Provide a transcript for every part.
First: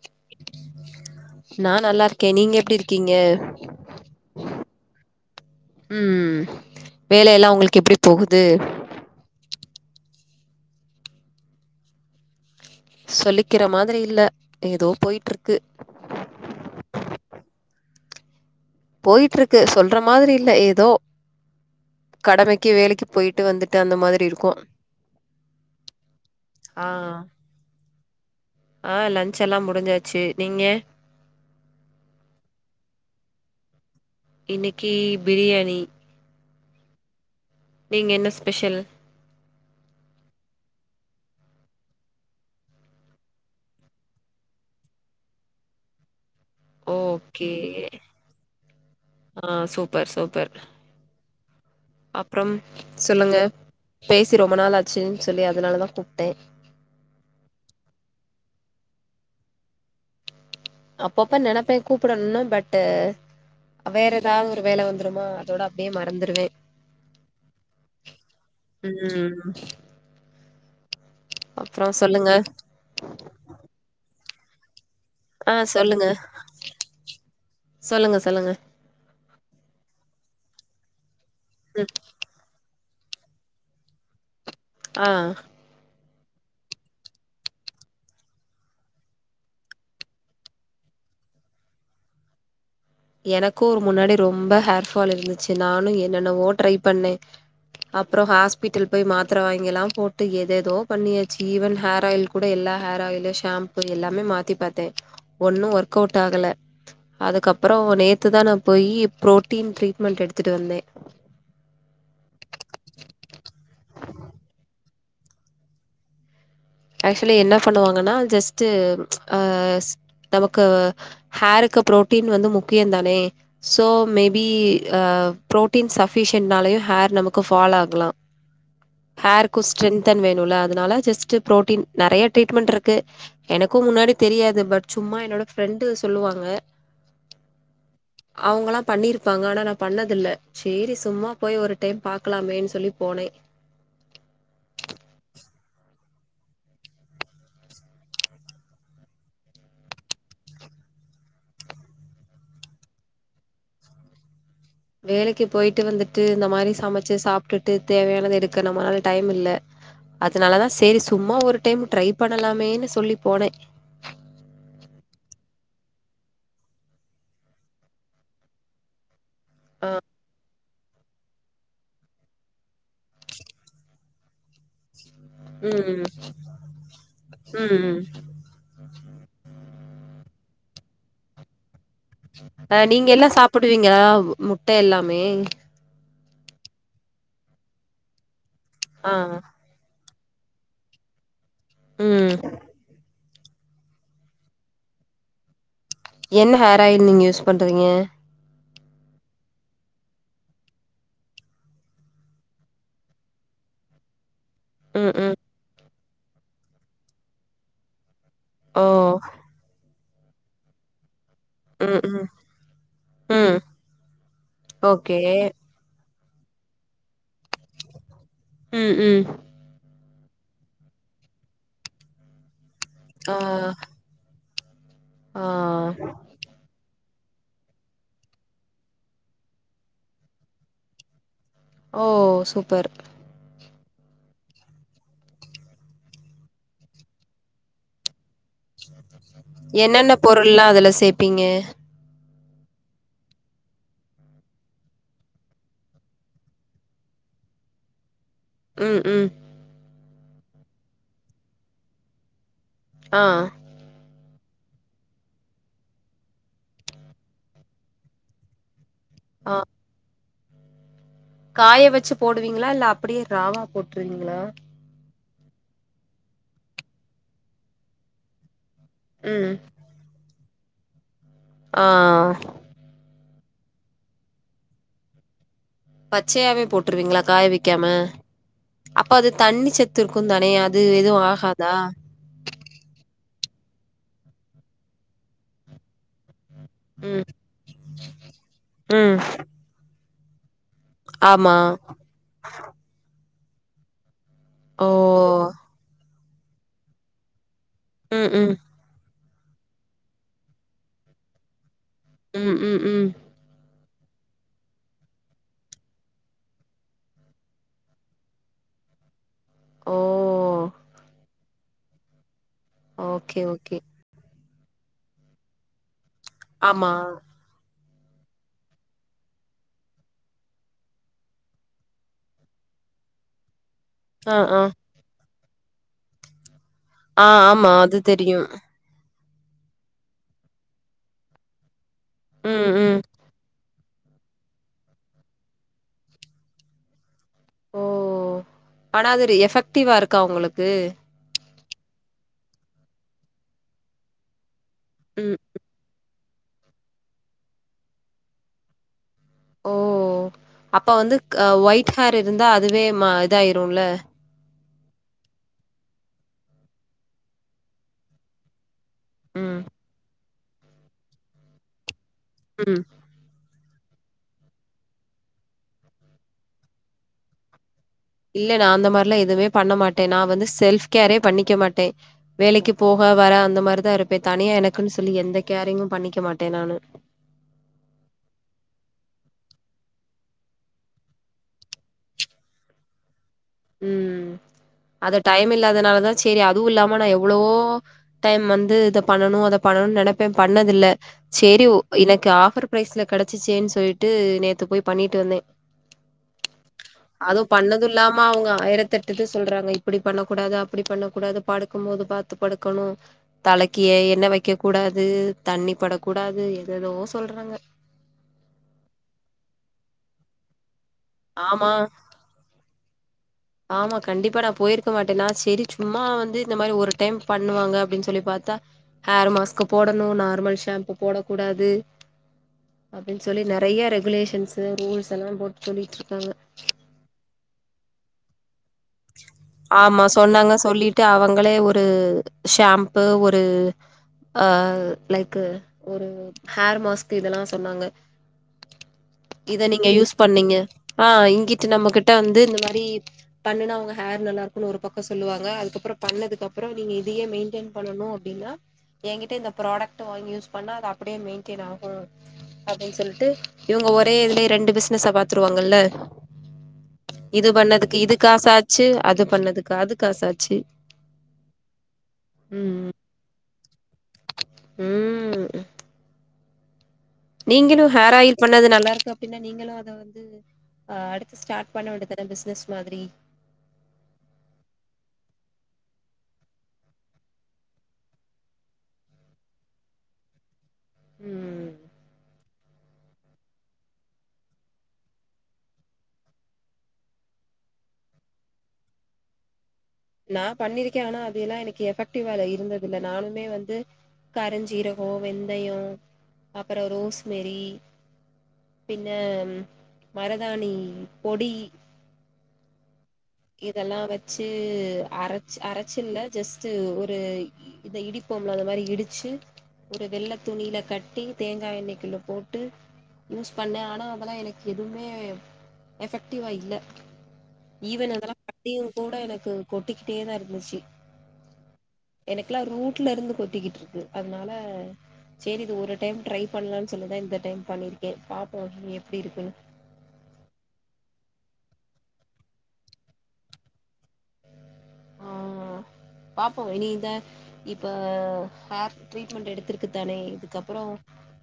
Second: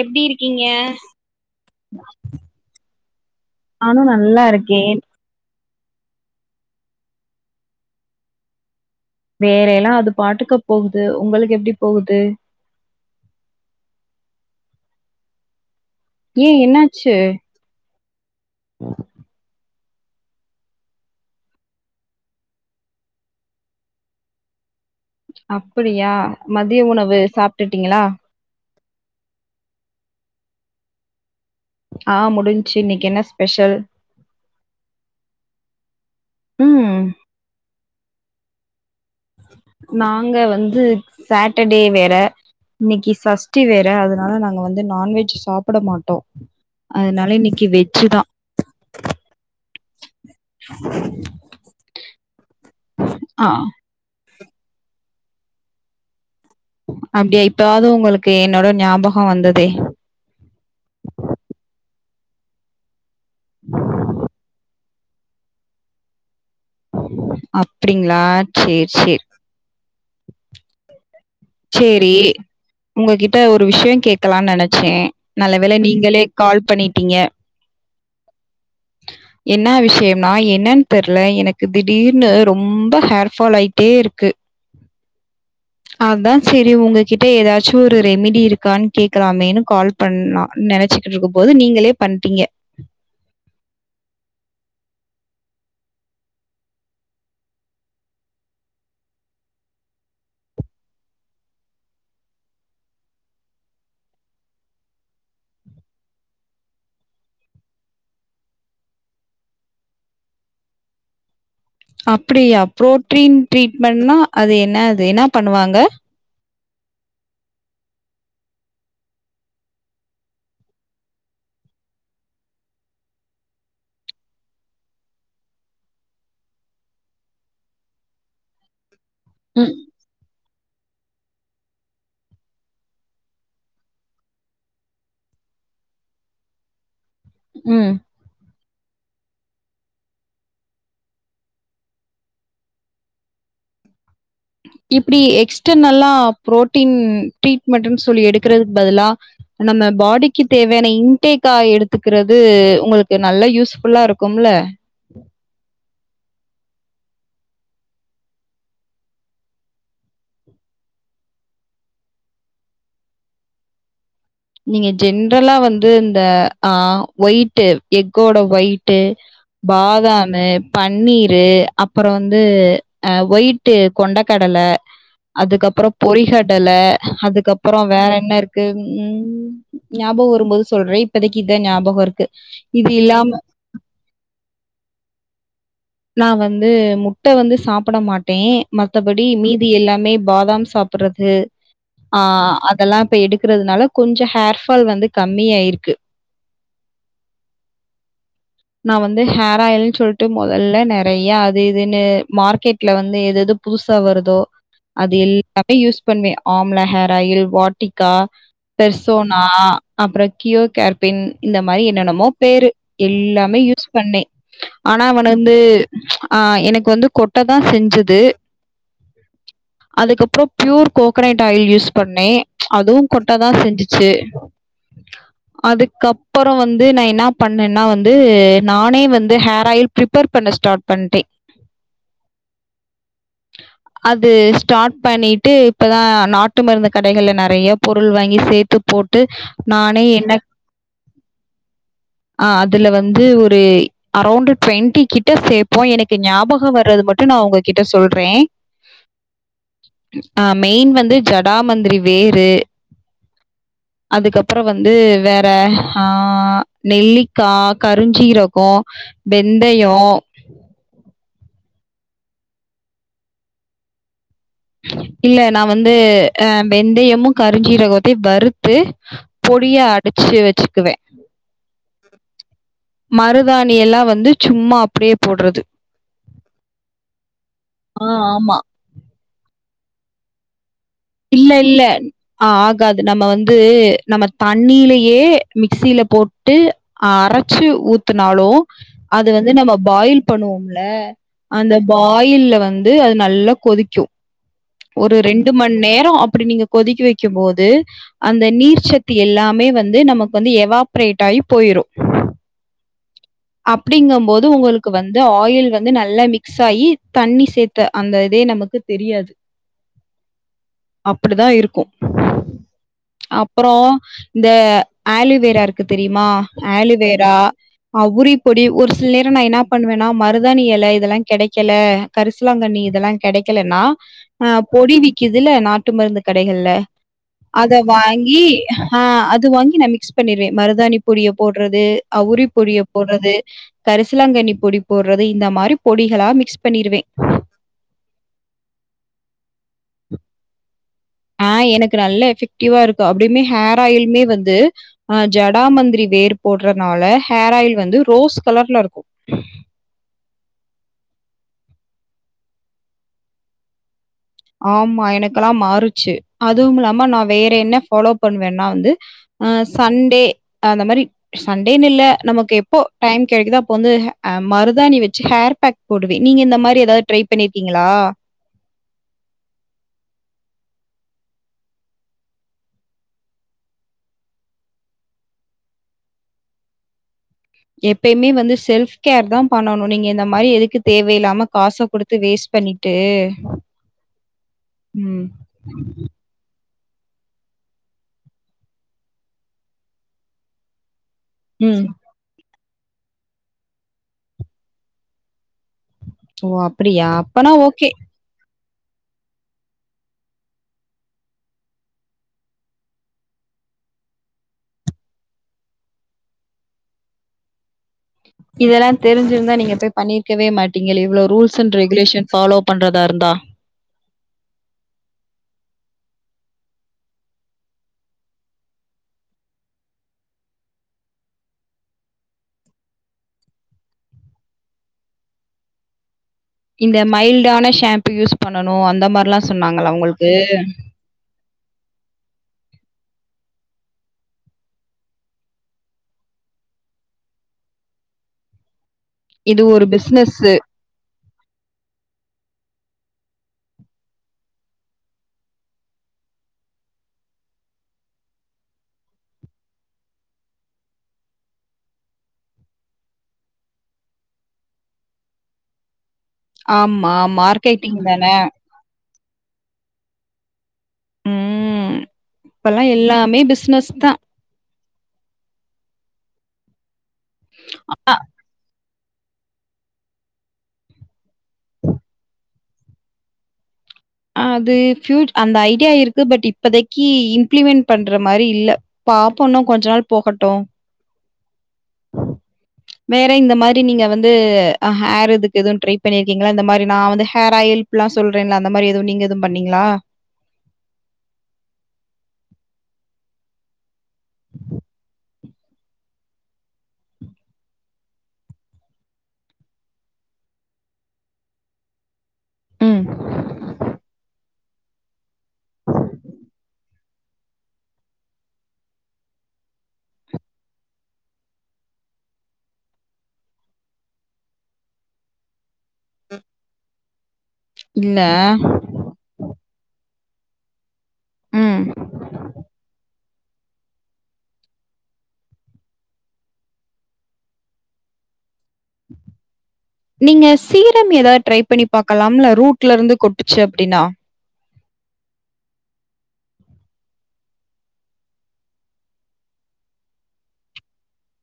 எப்டி இருக்கீங்க நா நல்லா இருக்கே நீங்க எப்டி இருக்கீங்க நானு நல்லா இருக்கேன் ம் வேலயெல்லா உங்குளுக்கு எப்டி போகுது வேல எல்லா அது பாட்டுக்கு போகுது உங்களுக்கு எப்டி போகுது சொல்லிக்கிற மாதிரி இல்ல ஏதோ போய்ட்டுருக்கு ஏ என்னாச்சு போயிட்டுருக்கு சொல்ற மாதிரி இல்ல ஏதோ கடமைக்கு வேலைக்கு போயிட்டு வந்துட்டு அந்த மாதிரி இருக்கு அப்படியா மதிய ஆ உணவு சாப்டுட்டீங்ளா ஆ லன்ச் எல்லா முடிஞ்சாச்சு நீங்க ஆ முடிஞ்ச்சு இன்னைக்கு என்ன ஸ்பெஷல் இன்னிக்கி பிரியாணி ம் நீங்க என்ன ஸ்பெஷல் நாங்க வந்து சாட்டர்டே வேற இன்னிக்கி சஷ்டி வேற அதனால நாங்க வந்து நான்வெஜ் சாப்பட மாட்டோ அதனால ஓகே இன்னைக்கு வெஜ்ஜு தா ஆ சூப்பர் சூப்பர் அப்றம் சொல்லுங்க ஆ பேசி ரொம்ப நாள் ஆச்சுன் சொல்லி அதனாலதா கூப்ட்டே அப்டியா இப்பாவது உங்களுக்கு என்னோட ஞாபகம் வந்ததே அப்பப்ப நெனப்பே கூப்பிடணு பட் வேற எதாவது ஒரு வேல வந்துருமா அதோட அப்டியே மறந்துருவே அப்டிங்ளா சேர் சேர் ம் அப்றோ சேரி சொல்லுங்க ஒங்ககிட்ட ஒரு விஷயோ கேக்கலானு நெனைச்சே ஆ நல்ல வேளை சொல்லுங்க நீங்களே கால் பண்ணிட்டீங்க சொல்லுங்க சொல்லுங்க என்ன விஷயம்னா என்னன்னு தெரியல எனக்கு ம் திடீர்னு ரொம்ப ஹேர்ஃபால் ஆயி ட்டே இருக்கு ஆ அதுதா சரி உங்ககிட்ட ஏதாச்சு ஒரு ரெமிடி இருக்கான் கேட்கலாமேனு கால் பண்ணா நெனச்சே இருக்கும் போது நீங்களே பண்டீங்க எனக்கு ஒரு முன்னாடி ரொம்ப ஹேர் ஃபால் இருந்துச்சு நானு என்னன்னவோ ட்ரை பண்ணே அப்பறோ ஹாஸ்பிட்டல் போய் மாத்திர வாங்கியெல்லா போட்டு எது ஏதோ பண்ணியாச்சு ஈவன் ஹேர் ஆயில் கூட எல்லா ஹேர் ஆயிலு ஷாம்பு எல்லாமே மாத்தி பாத்தே ஒன்னு ஒர்க் அவுட் ஆகல அதுக்கப்பறோ நேத்து தா நா போயி ப்ரோட்டீன் ட்ரீட்மெண்ட் எடுத்துட்டு வந்தே அப்டியா ப்ரோட்டீன் ட்ரீட்மெண்ட்னா அது என்ன அது என்னா பண்ணுவாங்க ஆக்சுவலி என்ன பண்ணுவாங்கன்னா ஜஸ்ட்டு அ நமக்கு ஹேருக்கு பு்ரோட்டீன் வந்து முக்கிய தானே ஸோ மேபி ஆ புரோட்டீன் சஃபிஷியன்ட்னாலயு ஹேர் நமக்கு ஃபாழ் ஆகலா ஹேருக்கு ம், ஸ்ட்ரென்தன் வேணுல அதனால ஜஸ்ட் ப்ரோட்டீன் நெறைய ட்ரீட்மெண்ட் இருக்கு எனக்கு முன்னாடி தெரியாது பட் சும்மா என்னோட ஃப்ரெண்டு சொல்லுவாங்க ம் அவுங்கலா பண்ணிருப்பாங்க ஆனா நா பண்ணதில்ல சேரி சும்மா போய் ஒரு டைம் பாக்கலாமேன்னு சொல்லி போனே இப்டி எக்ஸ்டர்னல்லா புரோட்டீன் ட்ரீட்மெண்ட்ன்னு சொல்லி எடுக்குறதுக்கு பதிலா நம்ம பாடிக்கு தேவையான இன்டேக்கா எடுத்துக்கிறது உங்களுக்கு நல்லா யூஸ்ஃபுல்லா இருக்கும்ல வேலைக்கு போயிட்டு வந்துட்டு இந்த மாரி சமைச்சு சாப்ட்டுட்டு தேவையானது எடுக்க நம்மளனால டைம் இல்ல அதனாலதா சேரி சும்மா ஒரு டைம் ட்ரை பண்ணலாமேன்னு சொல்லி போனே நீங்க ஜென்றலா வந்து இந்த ஆ ஒயிட்டு் எக்கோட ஒயிட்டு ஆ பாதாம் ம் பன்னீரு அப்பறோ வந்து ஆ ஒயிட்டு கொண்ட கடல அதுக்கப்பற ம் பொறிகடல அதுக்கப்பற ம் வேற என்ன இருக்கு ம் ம் ஞாபக வரும்போது சொல்றே இப்பதைக்கி இதுதா ஞாபக இருக்கு இது இல்லாம போடுவீங்களா முட்ட எல்லாமே நா வந்து முட்டை வந்து சாப்புட மாட்டே ஆ மத்தபடி மீ தி எல்லாமே பாதாம் சாப்புறது ஆ ம் அதெல்லா இப்ப எடுக்குறதுனால கொஞ்சோ ஹேர் ஃபால் வந்து கம்மிய ஆயிருக்கு என்ன ஹேர் ஆயில் நீங்க யூஸ் பண்ணுறீங்க நா வந்து ஹேர் ஆயில் சொல்ட்டு மொ தல்ல நெறய அது இதுன்னு மார்க்கெட்ல வந்து எது எது புதுசா வருதோ ம் அது ம் எல்லாமே யூஸ் பண்ணுவே ஆம்லா ஹேர் ஆயில் வாட்டிகா ஓ பெர்சோனா அப்பறோ கியோ கேர் பிண் இந்த மாரி ம் ம் என்னன்னமோ பேரு ம் எலாமே யூஸ் பண்ணே ஆனா ஓகே வந் து ஆ எனக்கு வந்து கொட்ட தா செஞ்சது ம் ம் அதுக்கப்பறோ ப்யூர் கோகனேட் ஆயில் யூஸ் பண்ணே அதுவு ஆ கொட்டதா செஞ்சுச்சு ஆ அதுக்கப் ப்பறோ வந்து நா என்ன பண்ணேன்னா வந்து நானே வந்து ஹேர் ஆயில் ப்ரிப்பேர் பண்ண ஸ்டார்ட் பண்டே ஓ சூப்பர் அது ஸ்டாட் பண்ணிட்டு இப்பதா நாட்டு மருந்து கடைகள்ல நெறய பொருள் வாங்கி சேத் என்னென்ன பொருள்லா அதுல சேப்பீங்க ஆ அதுல வந்து ஒரு அரௌண்டு ட்வெண்டி கிட்ட சேப்போ எனக்கு ஞாபகோ வர்றது மட்டு நா உங்ககிட்ட சொல்றே ம் ம் ஆ மெயின் வந்து ஜடாமந்திரி வேரு ஆ அதுக்கப்பறோ வந்து வேற ஆ நெல்லிக்கா கருஞ்சீரகோ ஆ வெந்தயோ காய வெச்சு போடுவீங்களா இல்ல அப்படியே ராவா போட்ருவீங்களா இல்ல நா வந்து அ வெந்தயமு கருஞ்சீரகத்தயு வறுத்து ம் பொடிய அடிச்சு வெச்சுக்குவே ஆ மருதாணியெல்லா வந்து சும்மா அப்படியே போட்றது பச்சயாவே போட்ருவீங்களா காய வெக்காம ஆ, ஆமா. அப்ப அது தண்ணி செத்துருக்குந்தானே அது எதுவு இல்ல ஆகாதா இல்ல ஆ ஆகாது நம்ம வந்து நம்ம தண்ணிலியே மிக்சில போட்டு ம் அரச்சு ஊத்துனாலு ம் அது வந்து நம்ம பாயில் பண்ணுவோம்ல ஆமா அந்த பாயில்ல வந்து அது நல்லா கொதிக்கு ஓ ஒரு ரெண்டு மண் நேரோ அப்படி நீங்க கொதிக்கி வைக்குமோது ம் அந்த ம் நீர்ச்ச த்து எல்லாமே வந்து நமக்கு வந்து எவாப்ரேட் ஆயி போயிரு ம் ம் ம் அப்டிங்கம் போது உங்களுக்கு வந்து ஆயில் வந்து நல்லா மிக்ஸ் ஆயி தண்ணி சேத்த அந்த இதே நமக்கு தெரியாது ஓ அப்படிதா இருக்கு ஓகே அப்புறோ ஓகே இந்த ஆலிவேரா இருக்கு தெரியுமா ஆமா ஆலிவேரா அ உரிப்பொடி ஒரு சில நேரோ நா என்ன பண்ணுவேணா மருதாணி எல இதெல்லா கெடைக்கல கரிசலாங்கண்ணி இதெல்லா கெடைக்கலன்னா ஆ பொடி விக்கிதுல நாட்டு மருந்து கடைகள்ல ஆ ஆமா அத அது தெரியு வாங்கி ஆ அது வாங்கி நா மிக்ஸ் பண்ணிருவே மருதானி பொடிய போட்றது ம் பொடிய ம் போட்றது கரிசலாங்கண்ணி பொடி போட்றது இந்த மாரி பொடிகளா மிக்ஸ் பண்ணிருவே ஓ ஆனா அது ஒரு எஃபெக்ட்டிவா இருக்கா உங்களுக்கு ஆ எனக்கு நல்ல எஃபெக்டிவா இருக்கு அப்புடியுமே ஹேர் ஆயிலுமே வந்து ஆ ம் ஜ டாமந்திரி வேர் போட்றனால ஹேர் ஆயில் வந்து ரோஸ் கலர்ல இருக்கு ஓ அப்ப வந்து க ஒயிட் ஹேர் இருந்தா அதுவே ம இதாயிருல ஆமா எனக்கெலா மாறுச்சு அதுவுமில்லாம நா வேற என்ன ஃபாலோ பண்ணுவேன்னா வந்து ஆ ம் சண்டே அந்த மாரி சண்டேன்னில்ல நமக்கு ம் எப்போ டைம் கெடைக்குதோ அப்போ வந்து ஹ அ மருதாணி வெச்சு ஹேர் பேக் போடுவே நீங்க இந்த மாரி எதாது ட்ரை பண்ணியிருக்கீங்களா இல்ல நா அந்த மார்லா எதுமே பண்ண மாட்டே நா வந்து செல்ஃப் கேரே பண்ணிக்க மாட்டே வேலைக்கு போக வர அந்த மாரிதா இருப்பே தனியா எனக்குன் சொல்லி எந்த கேரயிமும் பண்ணிக்க மாட்டே நானு எப்பயுமே வந்து செல்ஃப் கேர் தா பண்ணணு நீங்க இந்த மாரி எதுக்கு தேவயில்லாம காச குடு த்து வேஸ்ட் பண்ணிட்டு ம் அத ம். டைம் இல்லாதனாலதா செ செரி அதுவு இல்லாம நா எவ்ளவோ டைம் வந்து இத பண்ணனு அத பண்ணணு நெனைப்பே பண்ணதில்ல சேரி உ ம். எனக்கு ஆஃபர் ப்ரைஸ்ல கெடைச்சிச்சேன்னு சொல்லிட்டு நேத்து போய் பண்ணிட்டு வந்தே ஓ! அப்படியா? அதுவு அப்பனா பண்ணது ஓகே. இல்லா ம அவங்க ஆயிரத்தெட்டு இது சொல்றாங்க இப்டி பண்ணக்கூடாது அப்டி பண்ணக்கூடாது படுக்கும் போது பாத்து படுக்கணு தலைக்கு ஏ எண்ண வைக்க கூடாது தண்ணி பட கூடாது எது எதோ சொல்றாங்க இதெல்லா தெரிஞ்சிருந்தா நீங்க போய் பண்ணிருக்கவே மாட்டீங்களே இவ்ளோ ரூல்ஸ் ஆமா அண்ட் ரெகுலேஷன் ஃபாலோ பண்றதா இருந்தா ஆமா கண்டிப்பா நா போயிருக்க மாட்டே நா சரி சும்மா வந்து இந்த மாரி ஒரு டைம் பண்ணுவாங்க அப்டின் சொல்லி பாத்தா ஹேர் மாஸ்க போடணு நார்மல் ஷாம்பு போடக் கூடாது அப்டின் சொல்லி நறைய ரெகுலேஷன்ஸ் ரூல்ஸ் எல்லா போட்டு சொல்லிட்டு இருக்காங்க இந்த மைல்டான ஷாம்பு யூஸ் பண்ணணு அந்த மாரிலா சொன்னாங்களா உங்களுக்கு ட்டு அவங்களே ஒரு ஷாம்பு ஒரு ஆ லைக்கு ஒரு ஹேர் மாஸ்க்கு இதெல்லா சொன்னாங்க இத இது ஒரு நீங்க யூஸ் பிசினஸ்ஸு. பண்ணீங்க ஆ இங்கிட்டு நம்மகிட்ட வந்து இந்த மாரி பண்ணுனா உங்க ஹேர் நல்லாருக்குன்னு ஒரு பக்க சொல்லுவாங்க அதுக்கப்புறோ பண்ணதுக் அப்புற நீங்க இதையே மெயின்டெயின் பண்ணணு அப்டின்னா எங்கிட்ட இந்த ப்ராடக்ட் வாங்கி யூஸ் பண்ணா அது அப்டியே மெயின்டயன் ஆகு அப்டின் சொல்ட்டு இவங்க ஒரே இதுலயே ரெண்டு பிசினஸ பாத்துருவாங்கல்ல ஆமா மார்க்கெட்டிங் தானே அச்சு அது பண்ணாதுக்கு அதுக்காசாச்சு ம் இப்பல்லா எல்லாமே பிஸ்னஸ் தா ம் நீங்களு ஹேர் ஆயில் பண்ணது நல்லா இருக்கு பின்ன நீங்களு அத வந்து அடுத்து ஸ்டார்ட் பண்ண வேண்டியதான பிசினஸ் மாதிரி அது ஃப்யூ அந்த ஐடியா இருக்கு பட் இப்பதைக்கு இம்ப்ளிமெண்ட் பண்ற மாரி இல்ல பாப்போ இன்னு கொஞ்ச நாள் போகட்டு ம் வேற இந்த மாரி நீங்க வந்து ஹேர் இதுக்கு எது ட்ரை பண்ணியிருக்கீங்களா இந்த மாரி நா வந்து ஹேர் ஆயில் அப்பிலா சொல்றேன்ல்ல அந்த மாரி எது நீங்க எது பண்ணீங்களா நா பண்ணிருக்கே ஆனா அது எல்லா எனக்கு எஃபெக்டிவா இல்ல இருந்தது இல்ல நானுமே வந்து கரஞ்சீரகோ வெந்தயோ அப்பறோ ரோஸ்மெரி பின்ன மருதானி பொடி ம் இதெல்லா வெச்சு அரச் அரச்சுல்ல ஜஸ்ட்டு ஒரு இ இத இடிப்போம்ல அந்த மாரி இடிச்சு ஒரு வெள்ள துணில கட்டி தேங்கா எண்ணெய்குள்ள போட்டு யூஸ் பண்ணே ஆனா அதெல்லா எனக்கு எதுமே எஃபெக்டிவா இல்ல ஈவன் இல்ல. முடியு கூட எனக்கு கொட்டிக்கிட்டே தா இருந்துச்சு ம். எனக்கெலா ரூட்ல இருந்து கொட்டிக்கிட்டு இருக்கு அதுனால சேரி இது ஒரு டைம் ட்ரை பண்லான் சொல்லிதா இந்த டைம் பண்ணிருக்கே பாப்போ எப்டி இருக்குன்னு நீங்க சீரம் ஏதா ட்ரை பண்ணி பாக்கலாம்ல ரூட்ல இருந்து கொட்டுச்சு அப்டின்னா ஆ பாப்போ இனிதா இப்ப ஹேர் ட்ரீட்மெண்ட் எடுத்திருக்கு தானே இதுக்கப்பறோ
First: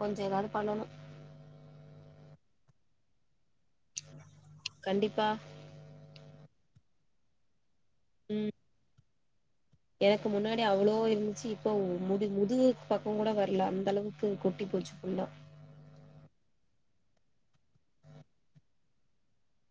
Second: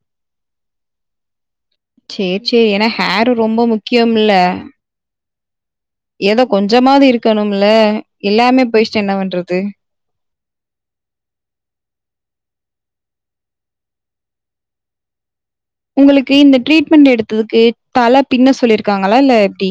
கொஞ்ச ஏதாது பண்ணணு சேர் சே ஏன்னா ஹேரு ரொம்ப முக்கியம்ல கண்டிப்பா ஏதோ கொஞ்சொமாவது இருக்கணும்ல ம் எல்லாமே போயிச்சு என்ன பண்றது எனக்கு முன்னாடி அவ்ளோ இருந்துச்சு இப்ப முது முதுகு பக்கம் கூட வர்ல அந்த அளவுக் கு கொட்டி போச்சு ஃபுல்லா உங்களுக்கு இந்த ட்ரீட்மெண்ட் எடுத்ததுக்கு தல பின்ன சொல்லியிருக்காங்களா இல்ல எப்டி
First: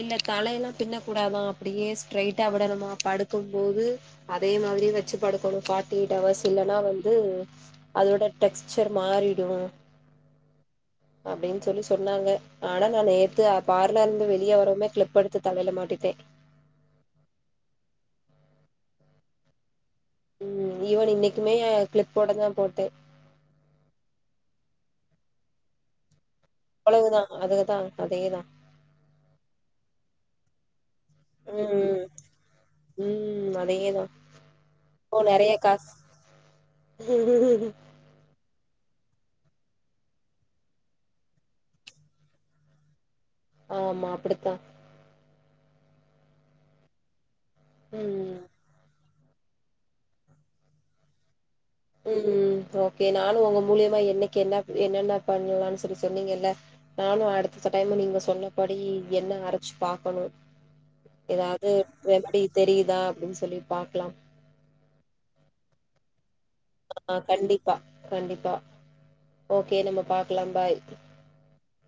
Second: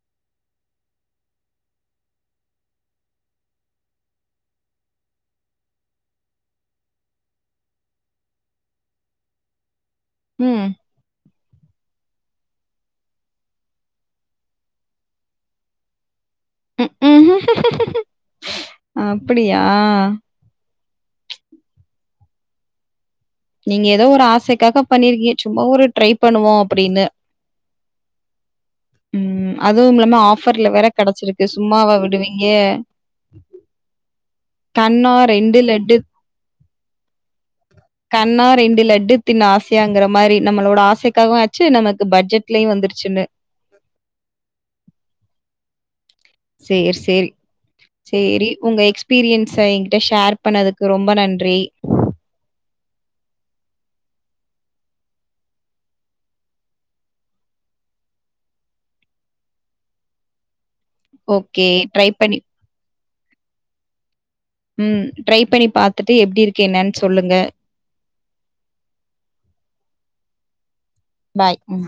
இல்ல தலயெலா பின்ன கூடாதா அப்டியே ஸ்ட்ரைட்டா விடணுமா படுக்கும் போது அதே மாரி வச்சு படுக்கணு ஃபார்ட்டி எயிட் ஹவர்ஸ் இல்லன்னா வந்து அதோட டெக்ஸ்சர் மாறிடு ம். அப்டின் சொல்லி சொன்னாங்க ஆனா நா நேத்தே பார்லர்ந்து வெ வெளிய வரவுமே கிளிப் எடுத்து தலைல மாட்டிப்பே ம் ம் அப்பிடியா ம் ஈவன் இன்னைக்குமே கிளிப் போட தா போட்டே நீங்க ஏதோ ஒரு ஆசைக்காக பண்ணிருக்கீய சும்மா ஒரு ட்ரை பண்ணுவோம் அப்படின்னு. அவ்ளவு தா அதேதா அதேதா ம் அதுவும் இல்லாம ஆஃபர்ல வேற கெடச்சிருக்கு சும்மாவா விடுவீங்க எதோ கண்ணா ரெண்டு லட்டு உம் உம்ம் கண்ணா ரெண்டு லட்டு திண்ண ஆசையாங்கிற மாரி நம்மளோட ஆசைக்காகவும் ஆச்சு நமக்கு பட்ஜெட்லயும் வந்துருச்சுன்னு ஆமா அப்டித்தா சேர் சேரி ம் சேரி உங்க எக்ஸ் பீரியன்ஸ என்கிட்ட ஷேர் பண்ணதுக்கு ரொம்ப நன்றி ம் ஓகே நானு உங்க மூலியமா எண்ணெய்க்கு என்ன என்னன்ன பண்ணலாம் சொல்லி சொன்னீங்கல்ல நானு அடுத்தத்த டைம் நீங்க சொன்னபடி எண்ணெ அரச்சு பாக்கணு ஓகே. எதாவ்து ட்ரை பண்ணி ரெமடி தெரியுதா அப்டின் சொல்லி பாக்கலாம் ம் ட்ரை பண்ணி பா த்துட்டு எப்டி இருக்கு எண்ணெ அ கண்டிப்பா கண்டிப்பா ஓகே நம்ம பாக்கலாம் பாய் பாய் ம்